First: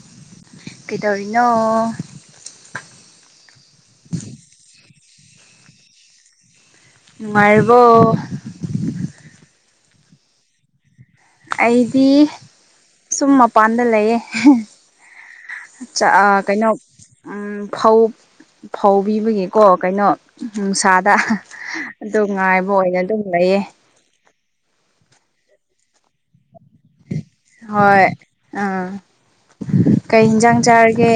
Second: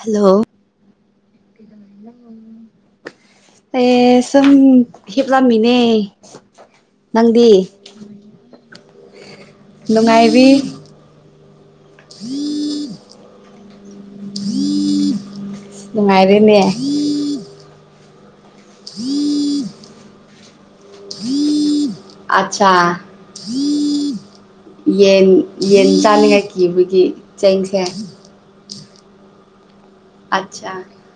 Hello ꯀꯩꯗꯧꯔꯤꯅꯣ ꯑꯦ ꯁꯨꯝ ꯍꯤꯞꯂꯝꯃꯤꯅꯦ ꯅꯪꯗꯤ ꯃꯥꯔꯒꯣ ꯅꯨꯡꯉꯥꯏꯕꯤ ꯑꯩꯗꯤ ꯁꯨꯝ ꯃꯄꯥꯟꯗ ꯂꯩꯌꯦ ꯅꯨꯡꯉꯥꯏꯔꯦꯅꯦ ꯀꯩꯅꯣ ꯐꯧ ꯐꯧ ꯄꯤꯕꯒꯤꯀꯣ ꯀꯩꯅꯣ ꯅꯨꯡꯁꯥꯗ ꯑꯗꯨ ꯉꯥꯏꯕ ꯑꯠꯆꯥ ꯑꯣꯏꯅ ꯑꯗꯨꯝ ꯂꯩꯌꯦ ꯌꯦꯟ ꯌꯦꯟ ꯇꯥꯅꯤꯡꯉꯥꯏ ꯀꯤꯕꯒꯤ ꯆꯦꯡꯁꯦ ꯍꯣꯏ ꯑꯥ ꯀꯩ ꯑꯠ ꯍꯤꯟꯖꯥꯡ ꯆꯥꯔꯒꯦ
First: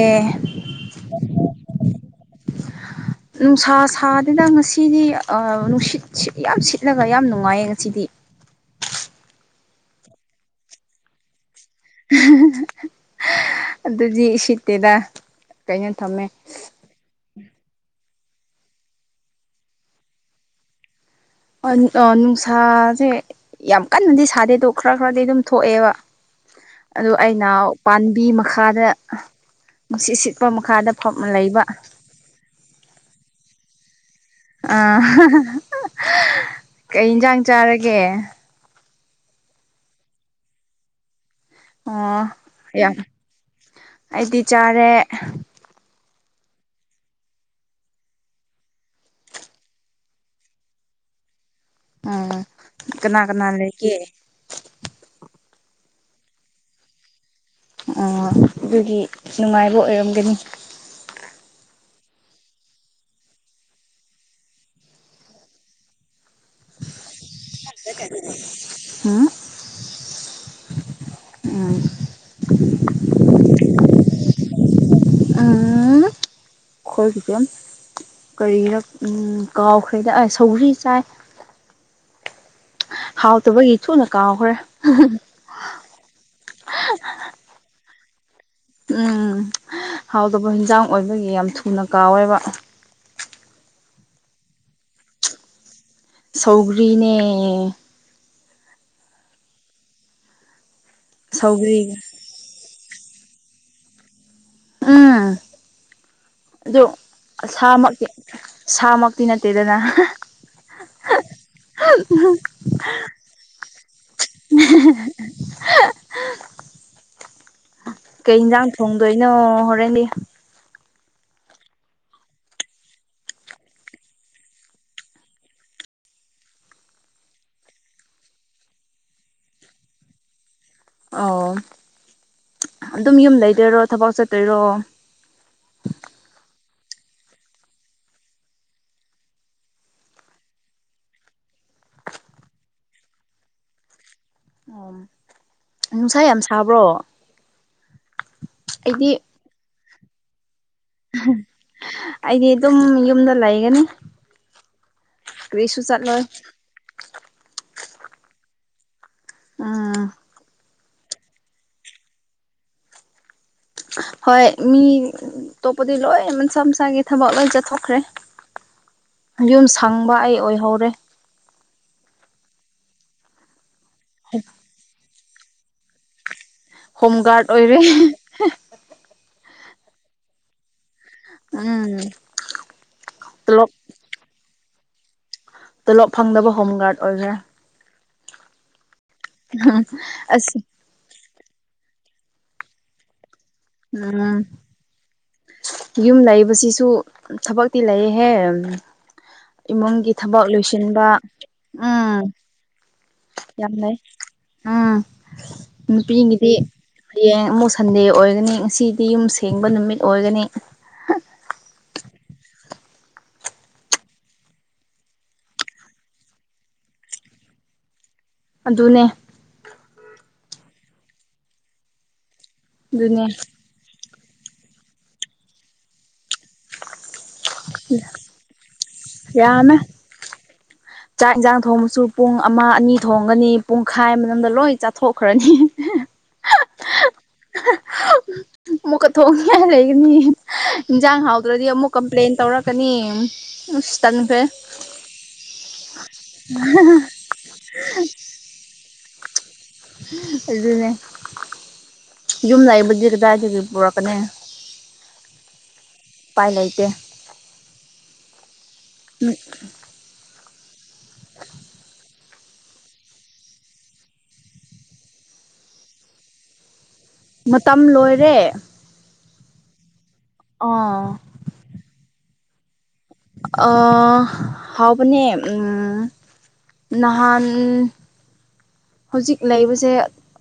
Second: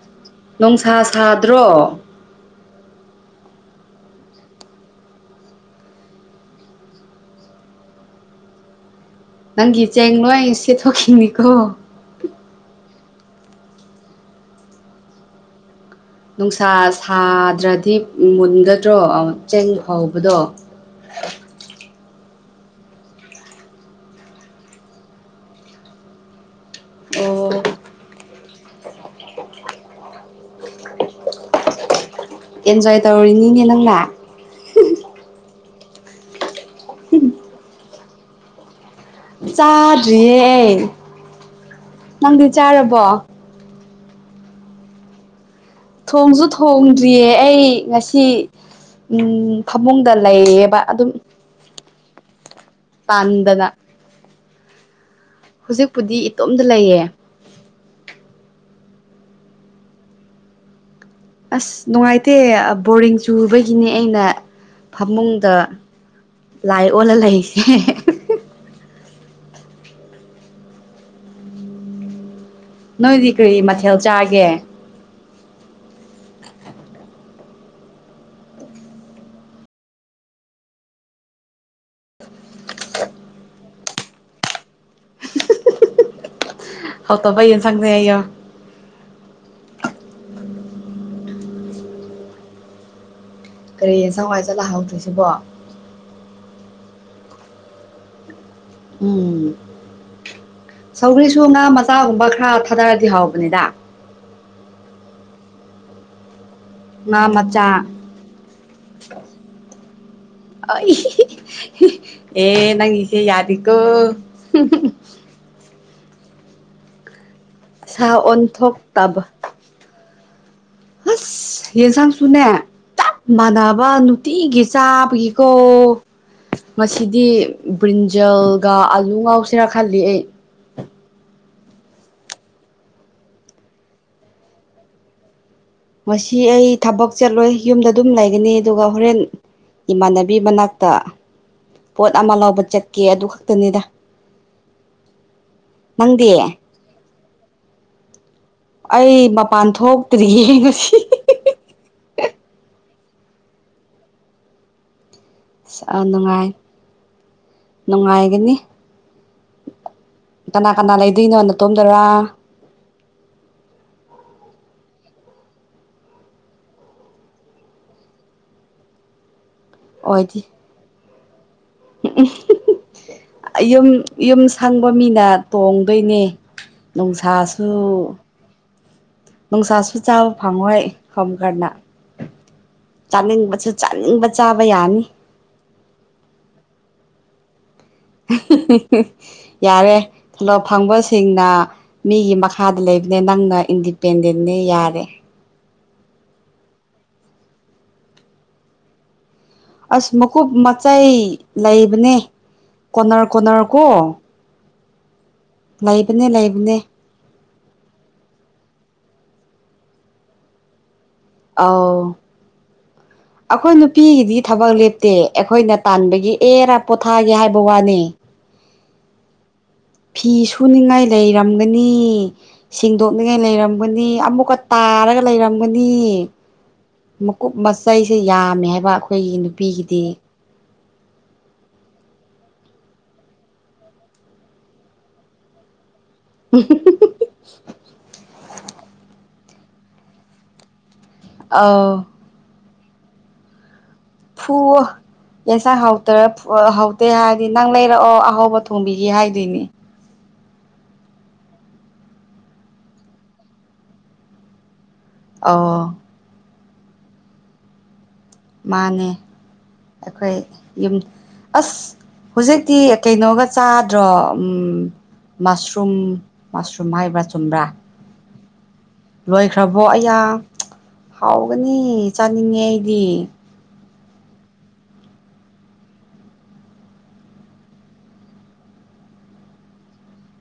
ꯅꯨꯡꯁꯥ ꯁꯥꯗ꯭ꯔꯣ ꯅꯨꯡꯁꯥ ꯁꯥꯗꯅ ꯉꯁꯤꯗꯤ ꯅꯨꯡꯁꯤꯠ ꯌꯥꯝ ꯁꯤꯠꯂꯒ ꯌꯥꯝ ꯅꯨꯡꯉꯥꯏꯌꯦ ꯉꯁꯤꯗꯤ ꯅꯪꯒꯤ ꯆꯦꯡ ꯅꯣ ꯑꯩ ꯁꯦ ꯊꯣꯛꯣꯛꯈꯤꯅꯤꯀꯣ ꯑꯗꯨꯖꯤ ꯁꯤꯠꯇꯦꯗ ꯀꯩꯅꯣ ꯊꯝꯃꯦ ꯅꯨꯡꯁꯥ ꯁꯥꯗ ꯅꯠꯇ꯭ꯔꯗꯤ ꯃꯨꯟꯒꯗ꯭ꯔꯣ ꯆꯦꯡ ꯍꯥꯎꯕꯗꯣ ꯅꯨꯡꯁꯥꯁꯦ ꯌꯥꯝ ꯀꯟꯅꯗꯤ ꯁꯥꯗꯦꯗꯣ ꯈꯔ ꯈꯔꯗꯤ ꯑꯗꯨꯝ ꯊꯣꯛꯑꯦꯕ ꯑꯗꯨ ꯑꯣ ꯑꯩꯅ ꯄꯥꯝꯕꯤ ꯃꯈ ꯃꯈꯥꯗ ꯅꯨꯡꯁꯤꯠ ꯁꯤꯠꯄ ꯃꯈꯥꯗ ꯐꯝꯅ ꯂꯩꯕ ꯑꯦꯟꯖꯣꯏ ꯇꯧꯔꯤꯅꯤꯅꯦ ꯅꯪ ꯂ ꯑꯥ ꯀꯩ ꯌꯦꯟꯁꯥꯡ ꯆꯥꯔꯒꯦ ꯆꯥꯗ꯭ꯔꯤꯌꯦ ꯑꯩ ꯑꯣ ꯅꯪꯗꯤ ꯌꯥꯝ ꯆꯥꯔꯕꯣ ꯑꯩꯗꯤ ꯆꯥꯔꯦ ꯊꯣꯡꯁꯨ ꯊꯣꯡꯗ꯭ꯔꯤꯌꯦ ꯑꯩ ꯉꯁꯤ ꯎꯝ ꯐꯃꯨꯡꯗ ꯂꯩꯌꯦꯕ ꯑꯗꯨꯝ ꯎ ꯀꯅꯥ ꯀꯅꯥ ꯇꯥꯟꯗꯅ ꯂꯩꯒꯦ ꯍꯧꯖꯤꯛꯄꯨꯗꯤ ꯏꯇꯣꯝꯇ ꯂꯩꯌꯦ ꯑꯣ ꯑꯗꯨꯒꯤ ꯅꯨꯡꯉꯥꯏꯕ ꯑꯣꯏꯔꯝꯒꯅꯤ ꯑꯁ ꯅꯨꯡꯉꯥꯏꯇꯦ ꯕꯣꯔꯤꯡ ꯆꯨꯕꯒꯤꯅꯦ ꯑꯩꯅ ꯐꯃꯨꯡꯗ ꯂꯥꯏ ꯑꯣꯟꯅ ꯂꯩ ꯍꯥꯝ ꯎꯝ [inaudible] ꯅꯣꯏꯗꯤ ꯀꯔꯤ ꯃꯊꯦꯜ ꯆꯥꯒꯦ ꯎꯝ ꯈꯣꯏꯗꯦꯝ ꯀꯔꯤꯔꯛ ꯀꯥꯎꯈ꯭ꯔꯦꯗꯛꯑ ꯁꯧ꯭ꯔꯤ ꯆꯥꯏ ꯍꯥꯎꯇꯕꯒꯤ ꯁꯨꯅ ꯀꯥꯎꯈ꯭ꯔꯦ ꯍ ꯇ ꯩꯌꯦꯅ ꯁꯪꯅꯦ ꯍꯥꯏ ꯌ ꯎꯝ ꯍꯥꯎꯗꯕ ꯍꯟꯖꯥꯡ ꯑꯣꯏꯕꯒꯤ ꯌꯥꯝ ꯊꯨꯅ ꯀꯥꯎꯋꯦꯕ ꯀꯔꯤ ꯁꯋꯥꯏ ꯆꯂꯥꯛꯍꯧꯗ꯭ꯣꯏꯁꯤꯕꯣ ꯁꯧꯒꯔꯤꯅꯦ ꯎꯝ ꯁꯧꯔꯤꯁꯨ ꯉꯥ ꯁꯧꯒ꯭ꯔꯤ ꯃꯆꯥꯒꯨꯝꯕ ꯈꯔ ꯐꯇꯔꯗꯤ ꯍꯥꯎꯕꯅꯦꯗ ꯑꯝ ꯉꯥ ꯃꯆꯥ ꯑꯗꯨꯁꯥꯃꯛꯇꯤ ꯁꯥꯃꯛꯇꯤ ꯅꯠꯇꯦꯗꯅ ꯑ ꯑꯦ ꯅꯪꯁꯦ ꯌꯥꯗꯀꯣ [unintelligible] ꯁꯥ ꯀꯩ ꯌꯦꯟꯖꯥꯡ ꯑꯣꯟꯊꯣꯛꯇꯕ ꯊꯣꯡꯗꯣꯏꯅꯣ ꯍꯣꯔꯦꯟꯗꯤ ꯑꯁ ꯌꯦꯟꯁꯥꯡꯁꯨꯅꯦ ꯆꯞ ꯃꯥꯟꯅꯕ ꯅꯨꯡꯇꯤꯒꯤ ꯆꯥꯕꯒꯤꯀꯣ ꯉꯁꯤꯗꯤ ꯕ꯭ꯔꯤꯟꯖꯜꯒ ꯑꯥꯂꯨ ꯉꯥꯎꯁꯤꯦꯔꯥ ꯈꯜꯂꯤ ꯑꯩ ꯑꯣ ꯑꯗꯨꯝ ꯌꯨꯝ ꯂꯩꯇꯣꯏꯔꯣ ꯊꯕꯛ ꯆꯠꯇꯣꯏꯔꯣ ꯉꯁꯤ ꯑꯩ ꯊꯕꯛ ꯆꯠꯂꯣꯏ ꯌꯨꯝꯗ ꯑꯗꯨꯝ ꯂꯩꯒꯅꯤ ꯑꯗꯨꯒ ꯍꯣꯔꯦꯟ ꯏꯃꯥꯟꯅꯕꯤ ꯃꯅꯥꯛꯇ ꯄꯣꯠ ꯑꯃ ꯂꯧꯕ ꯆꯠꯀꯦ ꯑꯗꯨ ꯈꯛꯇꯅꯤꯗ ꯎ ꯅꯨꯡꯁꯥ ꯅꯪꯗꯤ ꯌꯥꯝ ꯁꯥꯕ꯭ꯔꯣ ꯑꯩꯗꯤ ꯑꯩ ꯃꯄꯥꯟ ꯊꯣꯛꯇ꯭ꯔꯤ ꯑꯩꯗꯤ ꯑꯗꯨꯝ ꯌꯨꯝꯗ ꯂꯩꯒꯅꯤ ꯀꯔꯤꯁꯨ ꯆꯠꯂꯣꯏ ꯅꯨꯡꯉꯥꯏ ꯅꯨꯡꯉꯥꯏꯒꯅꯤ ꯑꯥ ꯀꯅꯥ ꯀꯅꯥ ꯂꯩꯗꯣꯏꯅꯣ ꯅ ꯇꯣꯝꯗꯣꯏꯔ ꯍꯣꯏ ꯃꯤ ꯑꯇꯣꯞꯄꯗꯤ ꯂꯣꯏ ꯃꯟꯁꯥ ꯃꯁꯥꯒꯤ ꯊꯕꯛ ꯂꯣꯏ ꯆꯠꯊꯣꯛꯈ꯭ꯔꯦ ꯌꯨꯝ ꯁꯪꯕ ꯑꯩ ꯑꯣꯏꯍꯧꯔꯦ ꯎ ꯌꯨꯝ ꯌꯨꯝ ꯁꯪꯕ ꯃꯤꯅ ꯇꯣꯡꯗꯣꯏꯅꯦ ꯍꯣꯝ ꯒꯥꯔꯗ ꯅꯨꯡꯁꯥꯁꯨ ꯑꯣꯏꯔꯦ ꯅꯨꯡꯁꯥꯁꯨ ꯆꯥꯕ ꯐꯪꯉꯣꯏ ꯍꯣꯝ ꯒꯥꯔꯗꯅ ꯎꯝ ꯆꯥꯅꯤꯡꯕꯁꯨ ꯇꯣꯂꯣꯞ ꯆꯥꯅꯤꯡꯕ ꯆꯥꯕ ꯌꯥꯅꯤ ꯇꯣꯂꯣꯞ ꯐꯪꯗꯕ ꯍꯣꯝ ꯒꯥꯔꯗ ꯑꯣꯏꯈ꯭ꯔꯦ ꯌꯥꯔꯦ ꯑꯁ ꯊꯂꯛ ꯐꯪꯕꯁꯤꯡ ꯅ ꯃꯤꯒꯤ ꯃꯈꯥꯗ ꯂꯩꯕꯅꯦ ꯅꯪꯅ ꯎꯝ ꯏꯟꯗꯤꯄꯦꯟꯗꯦꯦ ꯌꯥꯔꯦ ꯌꯨꯝ ꯂꯩꯕꯁꯤꯁꯨ ꯊꯕꯛꯇꯤ ꯂꯩꯌꯦꯍꯦ ꯏꯃꯨꯡꯒꯤ ꯑꯁ ꯊꯕꯛ ꯃꯈꯀꯨꯞ ꯂꯣꯏꯁꯤꯟꯕ ꯃꯆꯥꯏ ꯂꯩꯕꯅꯦ ꯎꯝ ꯀꯣꯅꯔ ꯀꯣꯅꯔ ꯌꯥꯝ ꯀꯣ ꯂꯩ ꯎꯝ ꯂꯩꯕꯅꯦ ꯄꯒꯤꯗꯤ ꯂꯩꯕꯅꯦ ꯁꯟꯗꯦ ꯑꯣꯏꯒꯅꯤ ꯉꯁꯤꯗꯤ ꯌꯨꯝ ꯁꯦꯡꯕ ꯅꯨꯃꯤꯠ ꯑꯣꯏꯒꯅꯤ ꯑ [unintelligible] ꯑꯩꯈꯣꯏ ꯅꯨꯄꯤꯒꯤꯗꯤ ꯊꯕꯛ ꯂꯦꯞꯇꯦ ꯑꯩꯈꯣꯏꯅ ꯇꯥꯟꯕꯒꯤ ꯑꯦꯔꯥ ꯄꯣꯊꯥꯒꯦ ꯍꯥꯏꯕ ꯋꯥꯅꯤ ꯑꯗꯨꯅꯦ ꯐꯤ ꯁꯨꯅꯤꯡꯉꯥꯏ ꯂꯩꯔꯝꯒꯅꯤ ꯑꯗꯨꯅꯦ ꯁꯦꯡꯗꯣꯛꯅꯤꯡꯉꯥꯏ ꯂꯩꯔꯝꯒꯅꯤ ꯑꯃꯨꯛꯀ ꯇꯥꯔꯒ ꯂꯩꯔꯝꯒꯅꯤ ꯃꯀꯨꯞ ꯃꯆꯩꯁꯦ ꯌꯥꯝꯃꯦ ꯍꯥꯏꯕ ꯑꯩꯈꯣꯏꯒꯤ ꯅꯨꯄꯤꯒꯤꯗꯤ ꯑ ꯆꯥꯛ ꯏꯟꯁꯥꯡ ꯊꯣꯡꯕꯁꯨ ꯄꯨꯡ ꯑꯃ ꯑꯅꯤ ꯊꯣꯡꯒꯅꯤ ꯄꯨꯡꯈꯥꯏ ꯃꯇꯝꯝꯗ ꯂꯣꯏ ꯆꯥꯊꯣꯛꯈ꯭ꯔꯅꯤ ꯑꯃꯨꯛꯀ ꯊꯣꯡꯉꯥꯏ ꯂꯩꯒꯅꯤ ꯌꯦꯟꯖꯥꯡ ꯍꯥꯎꯗ꯭ꯔꯗꯤ ꯑꯃꯨꯛ ꯑꯥꯎ ꯀꯝꯄ꯭ꯂꯦꯟ ꯇꯧꯔꯛꯀꯅꯤ ꯑ ꯐꯨꯋꯣ ꯌꯦꯟꯁꯥꯡ ꯍꯥꯎꯇꯔ ꯍꯥꯎꯇꯦ ꯍꯥꯏꯔꯗꯤ ꯅꯪ ꯂꯩꯔꯛꯑꯣ ꯑꯍꯥꯎꯕ ꯊꯣꯡꯕꯤ ꯀ ꯍꯥꯏꯗꯣꯏꯅꯦ ꯑꯗꯨꯅꯦ ꯌꯨꯝꯅꯥꯕꯨꯗꯤꯤꯀꯥꯏ ꯆ ꯄꯨꯣꯔꯛꯀꯅꯤ ꯑ ꯥꯏ ꯂꯩꯇ ꯃꯥꯅꯦ ꯑꯩꯈꯣꯏ ꯌꯨꯝ ꯑꯁ ꯍꯧꯖꯤꯛꯇꯤ ꯀꯩꯅꯣꯒ ꯆꯥꯗ꯭ꯔꯣ ꯃꯁꯔꯨꯝꯁꯔꯨꯝ ꯁꯨꯝꯍꯥꯏꯕ꯭ꯔ ꯆꯨꯝꯕ꯭ꯔꯥ ꯃꯇꯝ ꯂꯣꯏꯔꯦ ꯂꯣꯏꯈ꯭ꯔꯕꯣ ꯑꯩꯌꯥ ꯑꯥ ꯍꯥꯎꯒꯅꯤ ꯆꯥꯅꯤꯡꯉꯦ ꯑꯩꯗꯤ ꯍꯥꯎꯕ ꯅꯍꯥꯟ ꯍꯧꯖꯤꯛ ꯂꯩꯕꯁꯦ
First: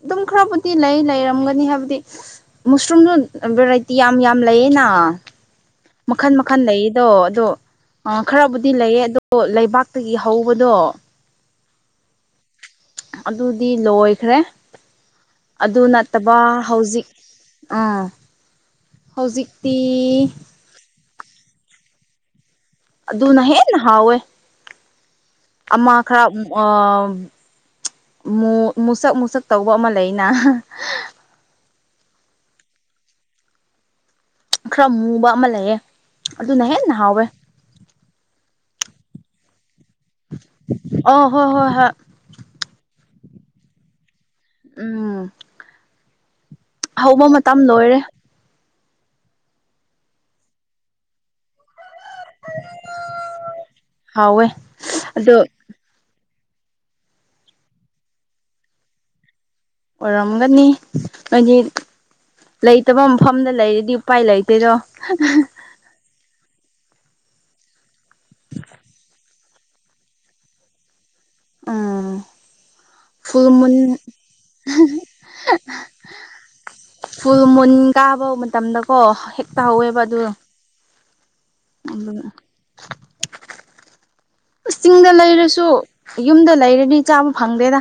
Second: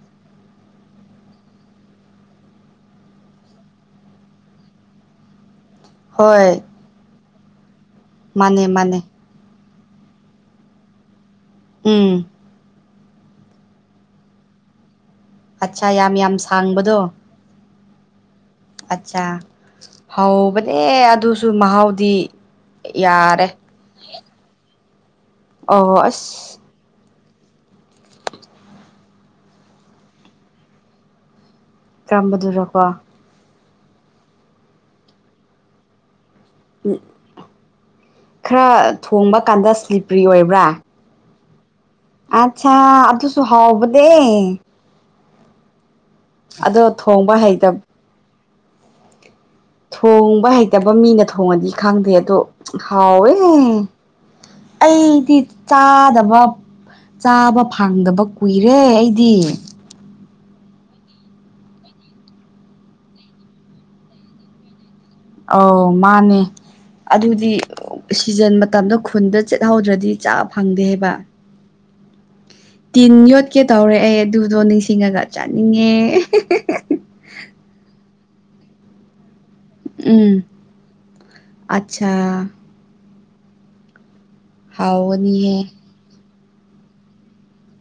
ꯑꯗꯨꯝ ꯈꯔꯕꯨꯗꯤ ꯂꯩ ꯂꯩꯔꯝꯒꯅꯤ ꯍꯥꯏꯕꯗꯤ ꯃꯨꯁꯔꯨꯝꯁꯨ ꯚꯦꯔꯥꯏꯇꯤ ꯌꯥꯝ ꯌꯥꯝ ꯂꯩꯌꯦꯅ ꯃꯈꯟ ꯃꯈꯜ ꯍꯣꯏ ꯂꯩꯌꯦꯗꯣ ꯑꯗꯣ ꯃꯥꯅꯦ ꯈꯔꯕꯨꯗꯤ ꯃꯥꯅꯦ ꯂꯩꯌꯦ ꯑꯗꯣ ꯂꯩꯕꯥꯛ ꯛꯇꯒꯤ ꯍꯧꯕꯗꯣ ꯎꯝ ꯑꯗꯨꯗꯤ ꯂꯣꯏꯈ꯭ꯔꯦ ꯑꯗꯨ ꯑꯠꯆꯥ ꯌꯥꯝ ꯌꯥꯝ ꯅꯠꯇꯕ ꯁꯥꯡꯕꯗꯣ ꯍꯧꯖꯤꯛ ꯑꯥ ꯑꯠꯆꯥ ꯍꯧꯖꯤꯛꯇꯤ ꯍꯧꯕꯅꯦ ꯑꯗꯨꯁꯨ ꯃꯍꯥꯎꯗꯤ ꯌꯥꯔꯦ ꯑꯗꯨꯅꯍꯦꯅ ꯍꯋꯦ ꯑꯃ ꯑꯣ ꯈꯔ ꯑꯁ ꯑ ꯃꯨꯁꯛ ꯃꯨꯁꯛ ꯇꯧꯕ ꯑꯃ ꯂꯩꯅ ꯇꯥꯝꯕꯗꯨꯔꯣꯀꯣ ꯈꯔ ꯃꯨꯕ ꯑꯃ ꯂꯩꯑꯦ ꯑꯗꯨꯅ ꯍꯦꯟꯅ ꯍꯥꯎꯋꯦ ꯈꯔ ꯊꯣꯡꯕ ꯀꯥꯟꯗ ꯁ꯭ꯂꯤꯞꯄ꯭ꯔꯤ ꯑꯣꯏꯕ꯭ꯔꯥ ꯑ ꯍꯣꯏ ꯍꯣꯏ ꯍꯣꯏ ꯑꯆꯥ ꯑꯗꯨꯁꯨ ꯍꯕꯗ ꯎꯝ ꯑꯗꯣ ꯍꯧꯕ ꯊꯣꯡꯕ ꯃꯇꯝ ꯍꯩꯇꯕ ꯂꯣꯏꯔꯦ ꯊꯣꯡꯕ ꯍꯩꯇꯕ ꯃꯤꯅ ꯊꯣꯡꯉꯗꯤ ꯈꯥꯡꯗꯦ ꯑꯗꯣ ꯍꯥꯎꯋꯦ ꯍꯥꯎꯋꯦ ꯑꯩꯗꯤ ꯑꯗꯣ ꯆꯥꯗꯕ ꯆꯥꯕ ꯐꯪꯗꯕ ꯀꯨꯏꯔꯦ ꯑꯩꯗꯤ ꯝꯒꯅꯤ ꯍꯥꯏꯗꯤ ꯂꯩꯇꯕ ꯃꯐꯝꯗ ꯂꯩꯔꯗꯤ ꯎꯄꯥꯏ ꯂꯩꯇꯣꯏꯗꯣ ꯑ ꯃꯥꯅꯦ ꯑꯗꯨꯗꯤ ꯁꯤꯖꯟ ꯃꯇꯝꯗ ꯈꯨꯟꯗ ꯆꯠꯍꯧꯗ꯭ꯔꯗꯤ ꯆꯥꯕ ꯐꯪꯗꯦ ꯍꯥꯏꯕ ꯑꯥ ꯇꯤꯟ ꯌꯣꯠꯀꯦ ꯇꯧꯔꯦ ꯑꯩ ꯑꯗꯨꯗꯣ ꯅꯤꯡꯁꯤꯡꯉꯒ ꯆꯥꯅꯤꯡꯉꯦ ꯐꯨꯜ ꯃꯨꯟ ꯀꯥꯕ ꯃꯇꯝꯗꯀꯣ ꯍꯦꯛꯇꯍꯧꯋꯦꯕ ꯑꯗꯨ ꯑꯆꯥ ꯑꯁ ꯆꯤꯡꯗ ꯂꯩꯔꯁꯨ ꯍꯥꯎꯒꯅꯤꯍꯦ ꯌꯨꯝꯗ ꯂꯩꯔꯅꯤ ꯆꯥꯕ ꯐꯪꯗꯦꯗ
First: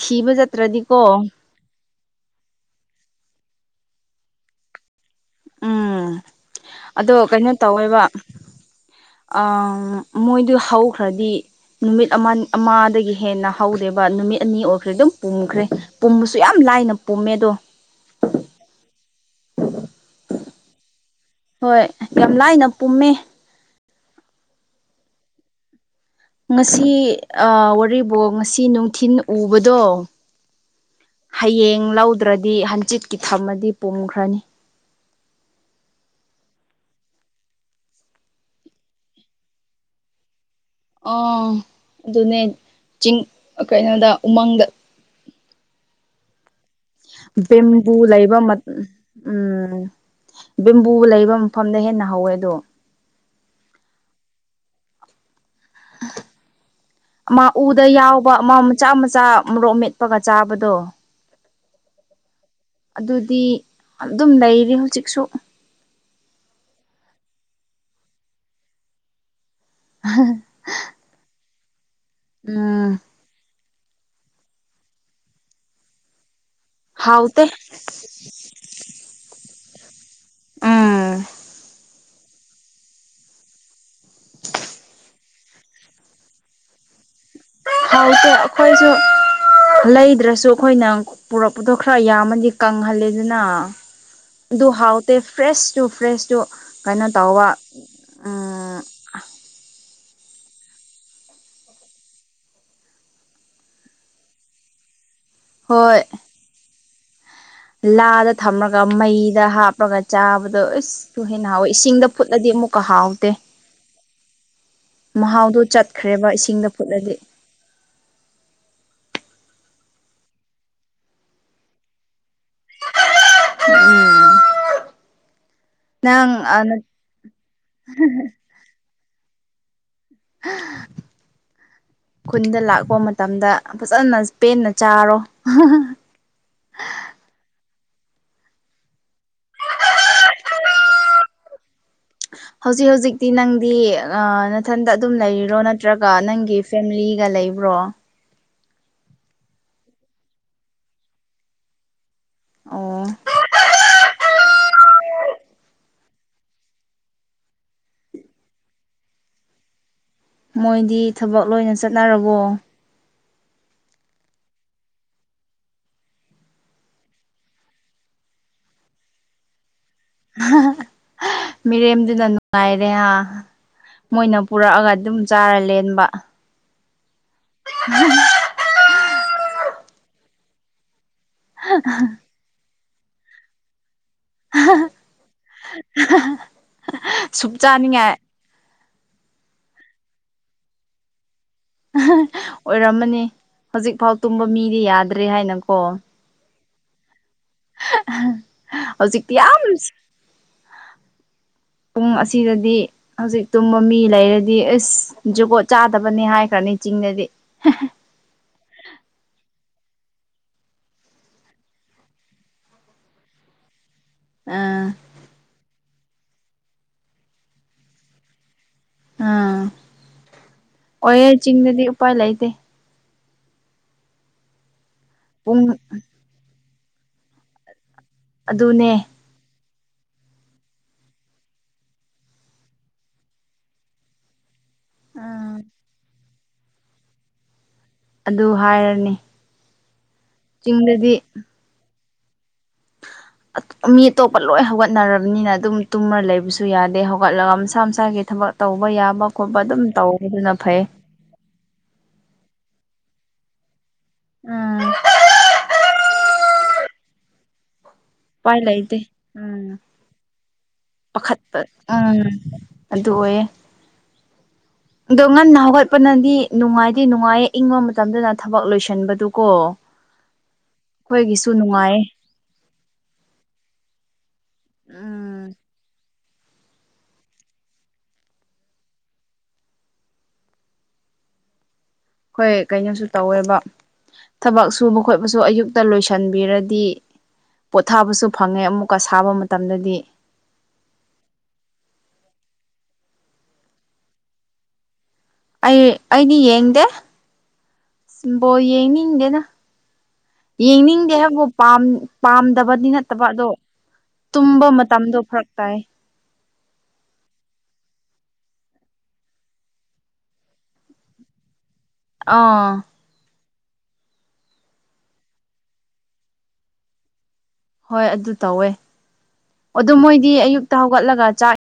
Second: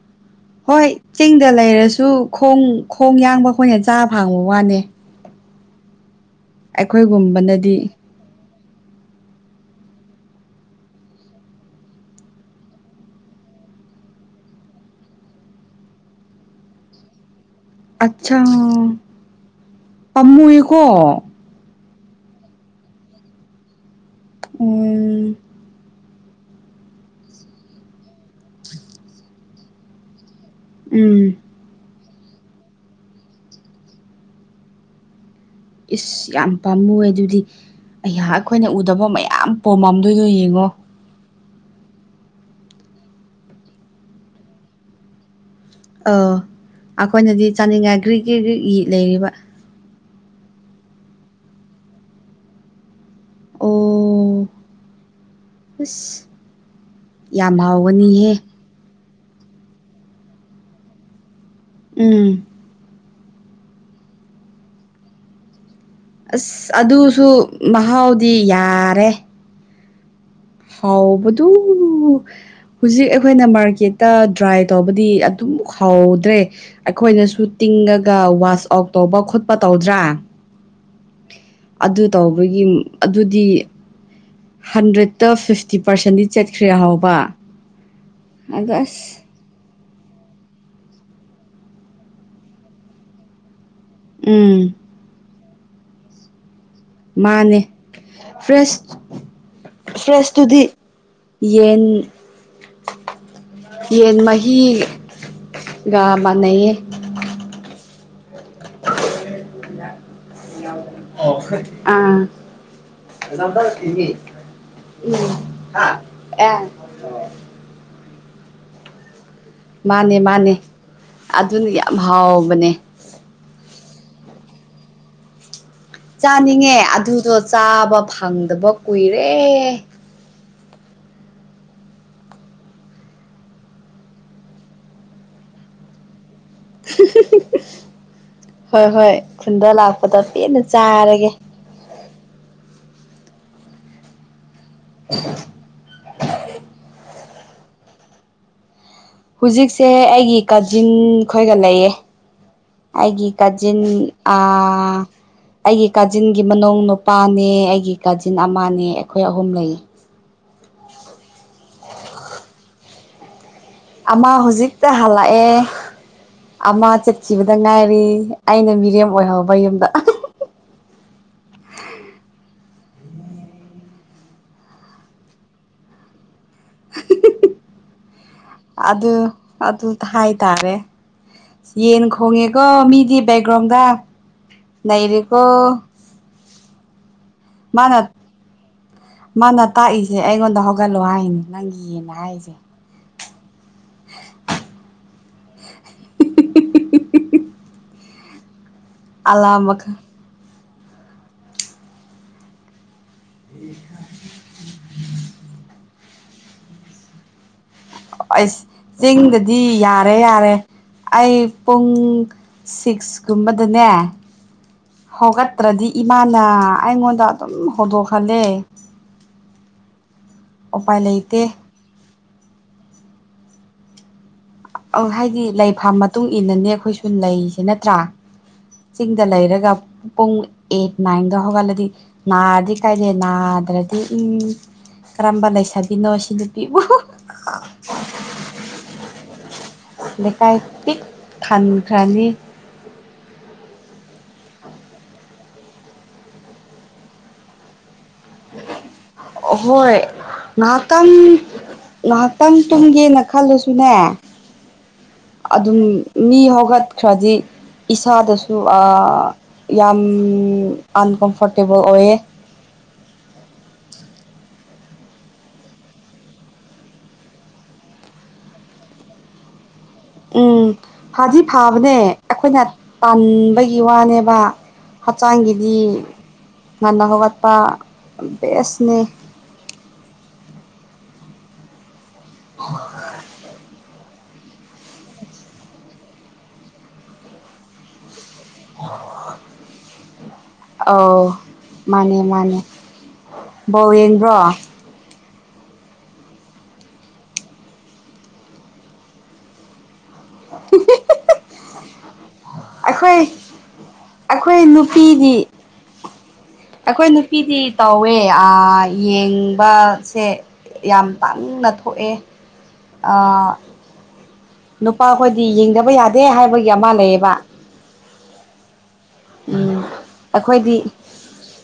ꯊꯤꯕ ꯍꯣꯏ ꯆꯠꯇ꯭ꯔꯗꯤꯀꯣ ꯆꯤꯡꯗ ꯂꯩꯔꯁꯨ ꯈꯣꯡ ꯈꯣꯡ ꯌꯥꯡꯕ ꯑꯩꯈꯣꯏꯅ ꯆꯥꯕ ꯐꯥꯡꯕ ꯋꯥꯅꯦ ꯎꯝ ꯑꯗꯣ ꯀꯩꯅꯣ ꯑꯩꯈꯣꯏꯒꯨꯝꯕꯅꯗꯤ ꯇꯧꯋꯦꯕ ꯑ ꯃꯣꯏꯗꯨ ꯍꯧꯈ꯭ꯔꯗꯤ ꯅꯨꯃꯤꯠ ꯑꯃꯗꯒꯤ ꯍꯦꯟꯅ ꯍꯧꯔꯦꯕ ꯅꯨꯃꯤꯠ ꯑꯅꯤ ꯑꯣꯏꯈ꯭ꯔꯦ ꯑꯗꯨꯝ ꯄꯨꯝꯈ꯭ꯔꯦ ꯄꯨꯝꯕꯁꯨ ꯌꯥꯝ ꯂꯥꯏꯅ ꯄꯨꯝꯃꯦꯗꯣ ꯑꯠꯁꯥ ꯀꯣ ꯍꯣꯏ ꯌꯥꯝ ꯂꯥꯏꯅ ꯄꯨꯝꯃꯦ ꯎꯝ ꯉꯁꯤ ꯋꯥꯔꯤꯕꯔꯤꯕꯣ ꯉꯁꯤ ꯅꯨꯡꯊꯤꯤꯟ ꯎꯕꯗꯣ ꯎꯝ ꯍꯌꯦꯡ ꯂꯧꯗ꯭ꯔꯗꯤ ꯍꯟꯆꯤꯠꯀꯤ ꯊꯝꯃꯗꯤ ꯄꯨꯝꯈ꯭ꯔꯅꯤ ꯏꯁ ꯌꯥꯝ ꯄꯥꯝꯃꯨꯑ ꯑꯗꯨꯗꯤ ꯑꯩꯌꯥ ꯑꯩꯈꯣꯏꯅ ꯎꯗꯕ ꯃꯌꯥꯝ ꯄꯣꯝꯃꯝꯗꯨꯏꯗꯣ ꯌꯦꯡꯉꯣ꯫ ꯑꯥ ꯑꯗꯨꯅꯦ ꯆꯤꯡ ꯀꯩꯅꯣꯗ ꯎꯃꯪꯗ ꯑꯥ ꯑꯩꯈꯣꯏꯅꯗꯤ ꯕꯦꯝꯕꯨ ꯆꯥꯅꯤꯡꯉꯥꯏ ꯒ꯭ꯔꯤ ꯂꯩꯕ ꯒ꯭ꯔꯤ ꯒ꯭ꯔꯤ ꯃꯠ ꯏ ꯂꯩꯔꯤꯕ ꯎꯝ ꯕꯦꯝꯕꯨ ꯂꯩꯕ ꯃꯐꯝꯗ ꯍꯦꯟꯅ ꯍꯧꯋꯦ ꯑꯗꯣ꯫ ꯑꯣ ꯑꯁ ꯑꯃ ꯌꯥꯝ ꯎꯗ ꯌꯥꯎꯕ ꯍꯥꯎꯒꯅꯤꯍꯦ ꯑꯃ ꯃꯆꯥ ꯆꯥ ꯃꯣꯔꯣꯛ ꯃꯦꯠꯄꯒ ꯆꯥꯕꯗꯣ ꯎꯝ ꯑꯗꯨꯗꯤ ꯑꯗꯨꯝ ꯂꯩꯔꯤ ꯍꯧꯖꯤꯛꯁꯨ꯫ ꯑꯁ ꯑꯗꯨꯁꯨ ꯃꯍꯥꯎꯗꯤ ꯌꯥꯔꯦ꯫ ꯍꯥꯎꯕꯗꯨ ꯎꯝ ꯍꯨꯖꯤꯛ ꯑꯩꯈꯣꯏꯅ ꯃꯔ ꯀꯦꯠꯇ ꯗ꯭ꯔꯥꯏ ꯇꯧꯕꯗꯤ ꯑꯗꯨꯝ ꯍꯥꯎꯗ꯭ꯔꯦ꯫ ꯑꯩꯈꯣꯏꯅꯁꯨ ꯍꯥꯎꯇꯦ ꯇꯤꯡꯉꯒ ꯋꯥꯁ ꯑꯥꯎ ꯇꯧꯕ ꯈꯣꯠꯄ ꯇꯧꯗ꯭ꯔꯥ? ꯎꯝ ꯑꯗꯨ ꯇꯧꯕꯒꯤ ꯑꯗꯨꯗꯤ ꯍꯟꯗ꯭ꯔꯦꯠꯇ ꯐꯤꯐꯇꯤ ꯄꯥꯔꯁꯦꯟꯗꯤ ꯆꯠꯈ꯭ꯔꯦ ꯍꯥꯎꯕ꯫ ꯍꯥꯎꯀꯣ ꯑꯗꯣ ꯑꯈꯣꯏꯁꯨ ꯑꯁ ꯂꯩꯗ꯭ꯔꯁꯨ꯫ ꯈꯣꯏꯅ ꯄꯨꯔꯛꯄꯗꯣ ꯈꯔ ꯌꯥꯝꯃꯗꯤ ꯀꯪꯍꯜꯂꯦꯗꯅ ꯎꯝ ꯑꯗꯨ ꯍꯥꯎꯇꯦ꯫ ꯐ꯭ꯔꯦꯁꯇꯨ ꯐ꯭ꯔꯦꯁꯇꯨ ꯀꯩꯅꯣ ꯇꯧꯕ ꯃꯥꯅꯦ ꯎꯝ ꯐ꯭ꯔꯦꯁ ꯐ꯭ꯔꯦꯁꯇꯨꯗꯤ ꯌꯦꯟ꯫ ꯌꯦꯟ ꯍꯣꯏ ꯃꯍꯤꯒ ꯃꯥꯟꯅꯩꯌꯦ꯫ ꯂꯥꯗ ꯊꯝꯔꯒ ꯃꯩꯗ ꯍꯥꯞꯔꯒ ꯆꯥꯕꯗꯣ ꯑꯁꯇꯨ ꯍꯦꯟꯅ ꯍꯥꯎꯋꯦ ꯏꯁꯤꯡꯗ ꯑꯥ ꯐꯨꯠꯂꯗꯤ ꯑꯃꯨꯛꯀ ꯍꯥꯎꯇꯦ꯫ ꯃꯍꯥꯎꯗꯨ ꯆꯠꯈ꯭ꯔꯦꯕ ꯎꯝ ꯏꯁꯤꯡꯗ ꯐꯨꯠꯂꯗꯤ꯫ ꯃꯥꯅꯦ ꯃꯥꯅꯦ ꯑꯗꯨꯅ ꯌꯥꯝ ꯍꯥꯎꯕꯅꯦ꯫ [unintelligible] ꯅꯪ ꯆꯥꯅꯤꯡꯉꯦ ꯑꯗꯨꯗꯣ ꯆꯥꯕ ꯐꯪꯗꯕ ꯀꯨꯏꯔꯦ꯫ [unintelligible] ꯈꯨꯟꯗ ꯂꯥꯛꯄ ꯃꯇꯝꯗ ꯐꯖꯅ ꯄꯦꯟꯅ ꯆꯥꯔꯣ [unintelligible] [unintelligible] ꯍꯣꯏ ꯍꯣꯏ ꯈꯨꯟꯗ ꯂꯥꯛꯄꯗ ꯄꯦꯟꯅ ꯆꯥꯔꯒꯦ꯫ ꯃꯤ ꯑ ꯅꯊꯟꯗ ꯑꯗꯨꯝ ꯂꯩꯔꯤꯔꯣ ꯅꯠꯇ꯭ꯔꯒ ꯅꯪꯒꯤ ꯐꯦꯃꯤꯂꯤꯒ ꯂꯩꯕ꯭ꯔꯣ? ꯍꯨꯖꯤꯛꯁꯦ ꯑꯩꯒꯤ ꯀꯥꯖꯤꯟ ꯈꯣꯏꯒ ꯂꯩꯌꯦ꯫ ꯑꯣ ꯑꯩꯒꯤ ꯀꯖꯤꯟ ꯑ ꯑꯩꯒꯤ ꯀꯥꯖꯤꯟꯒꯤ ꯃꯅꯨꯡ ꯅꯨꯄꯥꯅꯦ ꯑꯩꯒꯤ ꯀꯥꯖꯤꯟ ꯑꯃꯅꯦ ꯑꯩꯈꯣꯏ ꯑꯍꯨꯝ ꯂꯩꯌꯦ꯫ ꯃꯣꯏꯗꯤ ꯊꯕꯛ ꯂꯣꯏꯅ ꯆꯠꯅꯔꯕꯣ? ꯑꯃꯥ ꯍꯨꯖꯤꯛꯇꯥ ꯍꯂꯥꯑꯦ꯫ ꯑꯃ ꯆꯠꯈꯤꯕꯗ ꯉꯥꯏꯔꯤ ꯑꯩꯅ ꯃꯤꯔꯦꯝ ꯑꯣꯏꯍꯧꯕ ꯌꯨꯝꯗ꯫ [unintelligible] ꯃꯤꯔꯦꯝꯗꯨꯅ ꯅꯨꯡꯉꯥꯏꯔꯦ ꯑꯥ꯫ ꯃꯣꯏꯅ ꯄꯨꯔꯛꯑꯒ ꯗꯨꯝ ꯆꯥꯔ ꯂꯦꯟꯕ꯫ [unintelligible] ꯑꯗꯨ ꯑꯗꯨ ꯍꯥꯏꯇꯥꯔꯦ꯫ ꯌꯦꯟ ꯈꯣꯡꯉꯦꯀꯣ ꯃꯤꯗꯤ ꯕꯦꯛꯒꯔ꯭ꯥꯎꯟꯗ꯫ ꯅꯩꯔꯦꯀꯣ꯫ ꯁꯨꯞ ꯃꯥꯅ ꯆꯥꯅꯤꯡꯉꯦ꯫ ꯃꯥꯅ ꯇꯥꯛꯏꯁꯦ ꯑꯩꯉꯣꯟꯗ ꯍꯧꯒꯠꯂꯣ ꯍꯥꯏꯅꯦ ꯅꯪꯒꯤꯌꯦꯅ ꯍꯥꯏꯁꯦ꯫ ꯑꯣꯏꯔꯝꯃꯅꯤ ꯍꯧꯖꯤꯛꯐꯥꯎ ꯇꯨꯝꯕ ꯃꯤꯗꯤ ꯌꯥꯗ꯭ꯔꯦ ꯍꯥꯏꯅꯀꯣ [unintelligible] [unintelligible] ꯍꯧꯖꯤꯛꯇꯤ ꯑꯂꯥ ꯌꯥꯝ ꯃꯈꯜ ꯄꯨꯡ ꯑꯁꯤꯗꯗꯤ ꯍꯧꯖꯤꯛ ꯇꯨꯝꯕ ꯃꯤ ꯂꯩꯔꯗꯤ ꯑꯦꯁ ꯖꯨꯒꯣꯠ ꯆꯥꯗꯕꯅꯤ ꯍꯥꯏꯈ꯭ꯔꯅꯤ ꯆꯤꯡꯗꯗꯤ꯫ ꯑꯩꯁ ꯆꯤꯡꯗꯗꯤ ꯌꯥꯔꯦ ꯌꯥꯔꯦ ꯑꯩ ꯄꯨꯡ ꯁꯤꯛꯁ ꯀꯨꯝꯕꯗꯅꯦ ꯑꯥ ꯍꯧꯒꯠꯇ꯭ꯔꯗꯤ ꯏꯃꯥꯅ ꯑꯩꯉꯣꯟꯗ ꯑꯗꯨꯝ ꯍꯧꯗꯣꯛꯍꯜꯂꯦ ꯑꯝ ꯎꯄꯥꯏ ꯑꯣꯏꯌꯦ ꯂꯩꯇꯦ ꯆꯤꯡꯗꯗꯤ ꯎꯄꯥꯏ ꯂꯩꯗ ꯑ ꯍꯥꯏꯗꯤ ꯄꯨꯡ ꯂꯩꯐꯝꯥ ꯃꯇꯨꯡ ꯏꯟꯅꯅꯦ ꯑꯩꯈꯣꯏꯁꯨ ꯂꯩꯁꯦ ꯅꯠꯇ꯭ꯔꯥ ꯑꯗꯨꯅꯦ ꯆꯤꯡꯗ ꯂꯩꯔꯒ ꯄꯨꯡ ꯑꯩꯠ ꯅꯥꯏꯟꯗ ꯍꯧꯒꯠꯂꯗꯤ ꯅꯥꯔꯗꯤ ꯀꯥꯏꯗꯦ ꯅꯥꯗ꯭ꯔꯗꯤ ꯎꯝ ꯀꯔꯝꯕ ꯑꯥ ꯂꯩꯁꯥꯕꯤꯅꯣ ꯁꯤ ꯅꯨꯄꯤꯕꯨ ꯑꯗꯨ ꯍꯥꯏꯔꯅꯤ ꯂꯩꯦꯀꯥꯏ ꯄꯤꯛ ꯆꯤꯡꯗꯗꯤ ꯈꯥꯟꯈ꯭ꯔꯥꯅꯤ ꯃꯤ ꯑꯇꯣꯞꯄ ꯂꯣꯏ ꯍꯧꯒꯠꯅꯔꯕꯅꯤꯅ ꯑꯗꯨꯝ ꯇꯨꯝꯃꯔ ꯂꯩꯕꯁꯨ ꯌꯥꯗꯦ ꯍꯧꯒꯠꯂꯒ ꯃꯁꯥ ꯃꯁꯥꯒꯤ ꯊꯕꯛ ꯇꯧꯕ ꯌꯥꯕ ꯈꯣꯠꯄ ꯑꯗꯨꯝ ꯍꯣꯏ ꯇꯧꯕꯗꯨꯅ ꯐꯩ ꯇꯝꯒꯦꯅ ꯈꯜꯂꯨꯁꯨꯅꯦ ꯎꯝ ꯑꯗꯨꯝ ꯃꯤ ꯍꯧꯒꯠꯈ꯭ꯔꯗꯤ ꯏꯁꯥꯗꯁꯨ ꯎꯄꯥꯏ ꯂꯩꯇꯦ ꯌꯥꯝ ꯄꯥꯈꯠꯄ ꯑꯟꯀꯝꯐꯣꯔꯇꯦꯕꯜ ꯑꯣꯏꯌꯦ ꯎꯝ ꯑꯗꯨ ꯑꯣꯏꯌꯦ ꯑꯗꯣ ꯉꯟꯅ ꯍꯧꯒꯠꯄꯅꯗꯤ ꯅꯨꯡꯉꯥꯏꯇꯦ ꯅꯨꯡꯉꯥꯏꯌꯦ ꯏꯪꯕ ꯃꯇꯝꯗꯅ ꯊꯕꯛ ꯂꯣꯏꯁꯟꯕꯗꯨꯀꯣ ꯎꯝ ꯐꯥꯗꯤ ꯐꯥꯕꯅꯦ ꯑꯩꯈꯣꯏꯅ ꯄꯥꯟꯕꯒꯤ ꯋꯥꯅꯦꯕ ꯎꯝ ꯍꯛꯆꯥꯡꯒꯤꯗꯤ ꯉꯥꯟꯅ ꯍꯧꯣꯒꯠꯄ ꯕꯦꯁꯅꯦ ꯍꯣꯏ ꯀꯩꯅꯣꯁꯨ ꯇꯧꯋꯦꯕ ꯊꯕꯛ ꯁꯨꯕ ꯈꯣꯠꯄꯁꯨ ꯑꯌꯨꯛꯇ ꯂꯣꯏꯁꯤꯟꯕꯤꯔꯗꯤ ꯄꯣꯊꯥꯕꯁꯨ ꯐꯪꯉꯦ ꯑꯃꯨꯛꯀ ꯁꯥꯕ ꯃꯇꯝꯗꯗꯤ ꯑꯥꯎ ꯃꯥꯅꯦ ꯃꯥꯅꯦ ꯕꯧꯋꯦꯟꯗ꯭ꯔꯣ ꯑꯩ ꯑꯩꯗꯤ ꯌꯦꯡꯗꯦ ꯁꯤꯕꯣ ꯌꯦꯡꯅꯤꯡꯗꯦꯅ ꯌꯦꯡꯅꯤꯡꯗꯦ ꯍꯥꯏꯕꯨ ꯄꯥꯝ ꯄꯥꯝꯗꯕꯗꯤ ꯑꯩꯈꯣꯏ ꯅꯠꯇꯕ ꯑꯗꯣ ꯇꯨꯝꯕ ꯑꯩꯈꯣꯏ ꯃꯇꯝꯗꯣ ꯅꯨꯄꯤꯗꯤ ꯐꯔꯛ ꯇꯥꯏ ꯑꯩꯈꯣꯏ ꯅꯨꯄꯤꯗꯤ ꯇꯧꯋꯦ ꯌꯦꯡꯕꯁꯦ ꯌꯥꯝ ꯄꯪꯅ ꯊꯣꯛꯣꯛꯑꯦ ꯑꯥ ꯅꯨꯄꯥꯈꯣꯏꯗꯤ ꯌꯦꯡꯗꯕ ꯌꯥꯗꯦ ꯍꯥꯏꯕꯒꯤ ꯑꯃ ꯂꯩꯌꯦꯕ ꯍꯣꯏ ꯑꯗꯨ ꯇꯧꯋꯦ ꯎꯝ ꯑꯗꯨ ꯃꯣꯏꯗꯤ ꯑꯌꯨꯛꯇ ꯑꯩꯈꯣꯏꯗꯤ ꯍꯧꯒꯠꯂꯒ ꯆꯥꯛ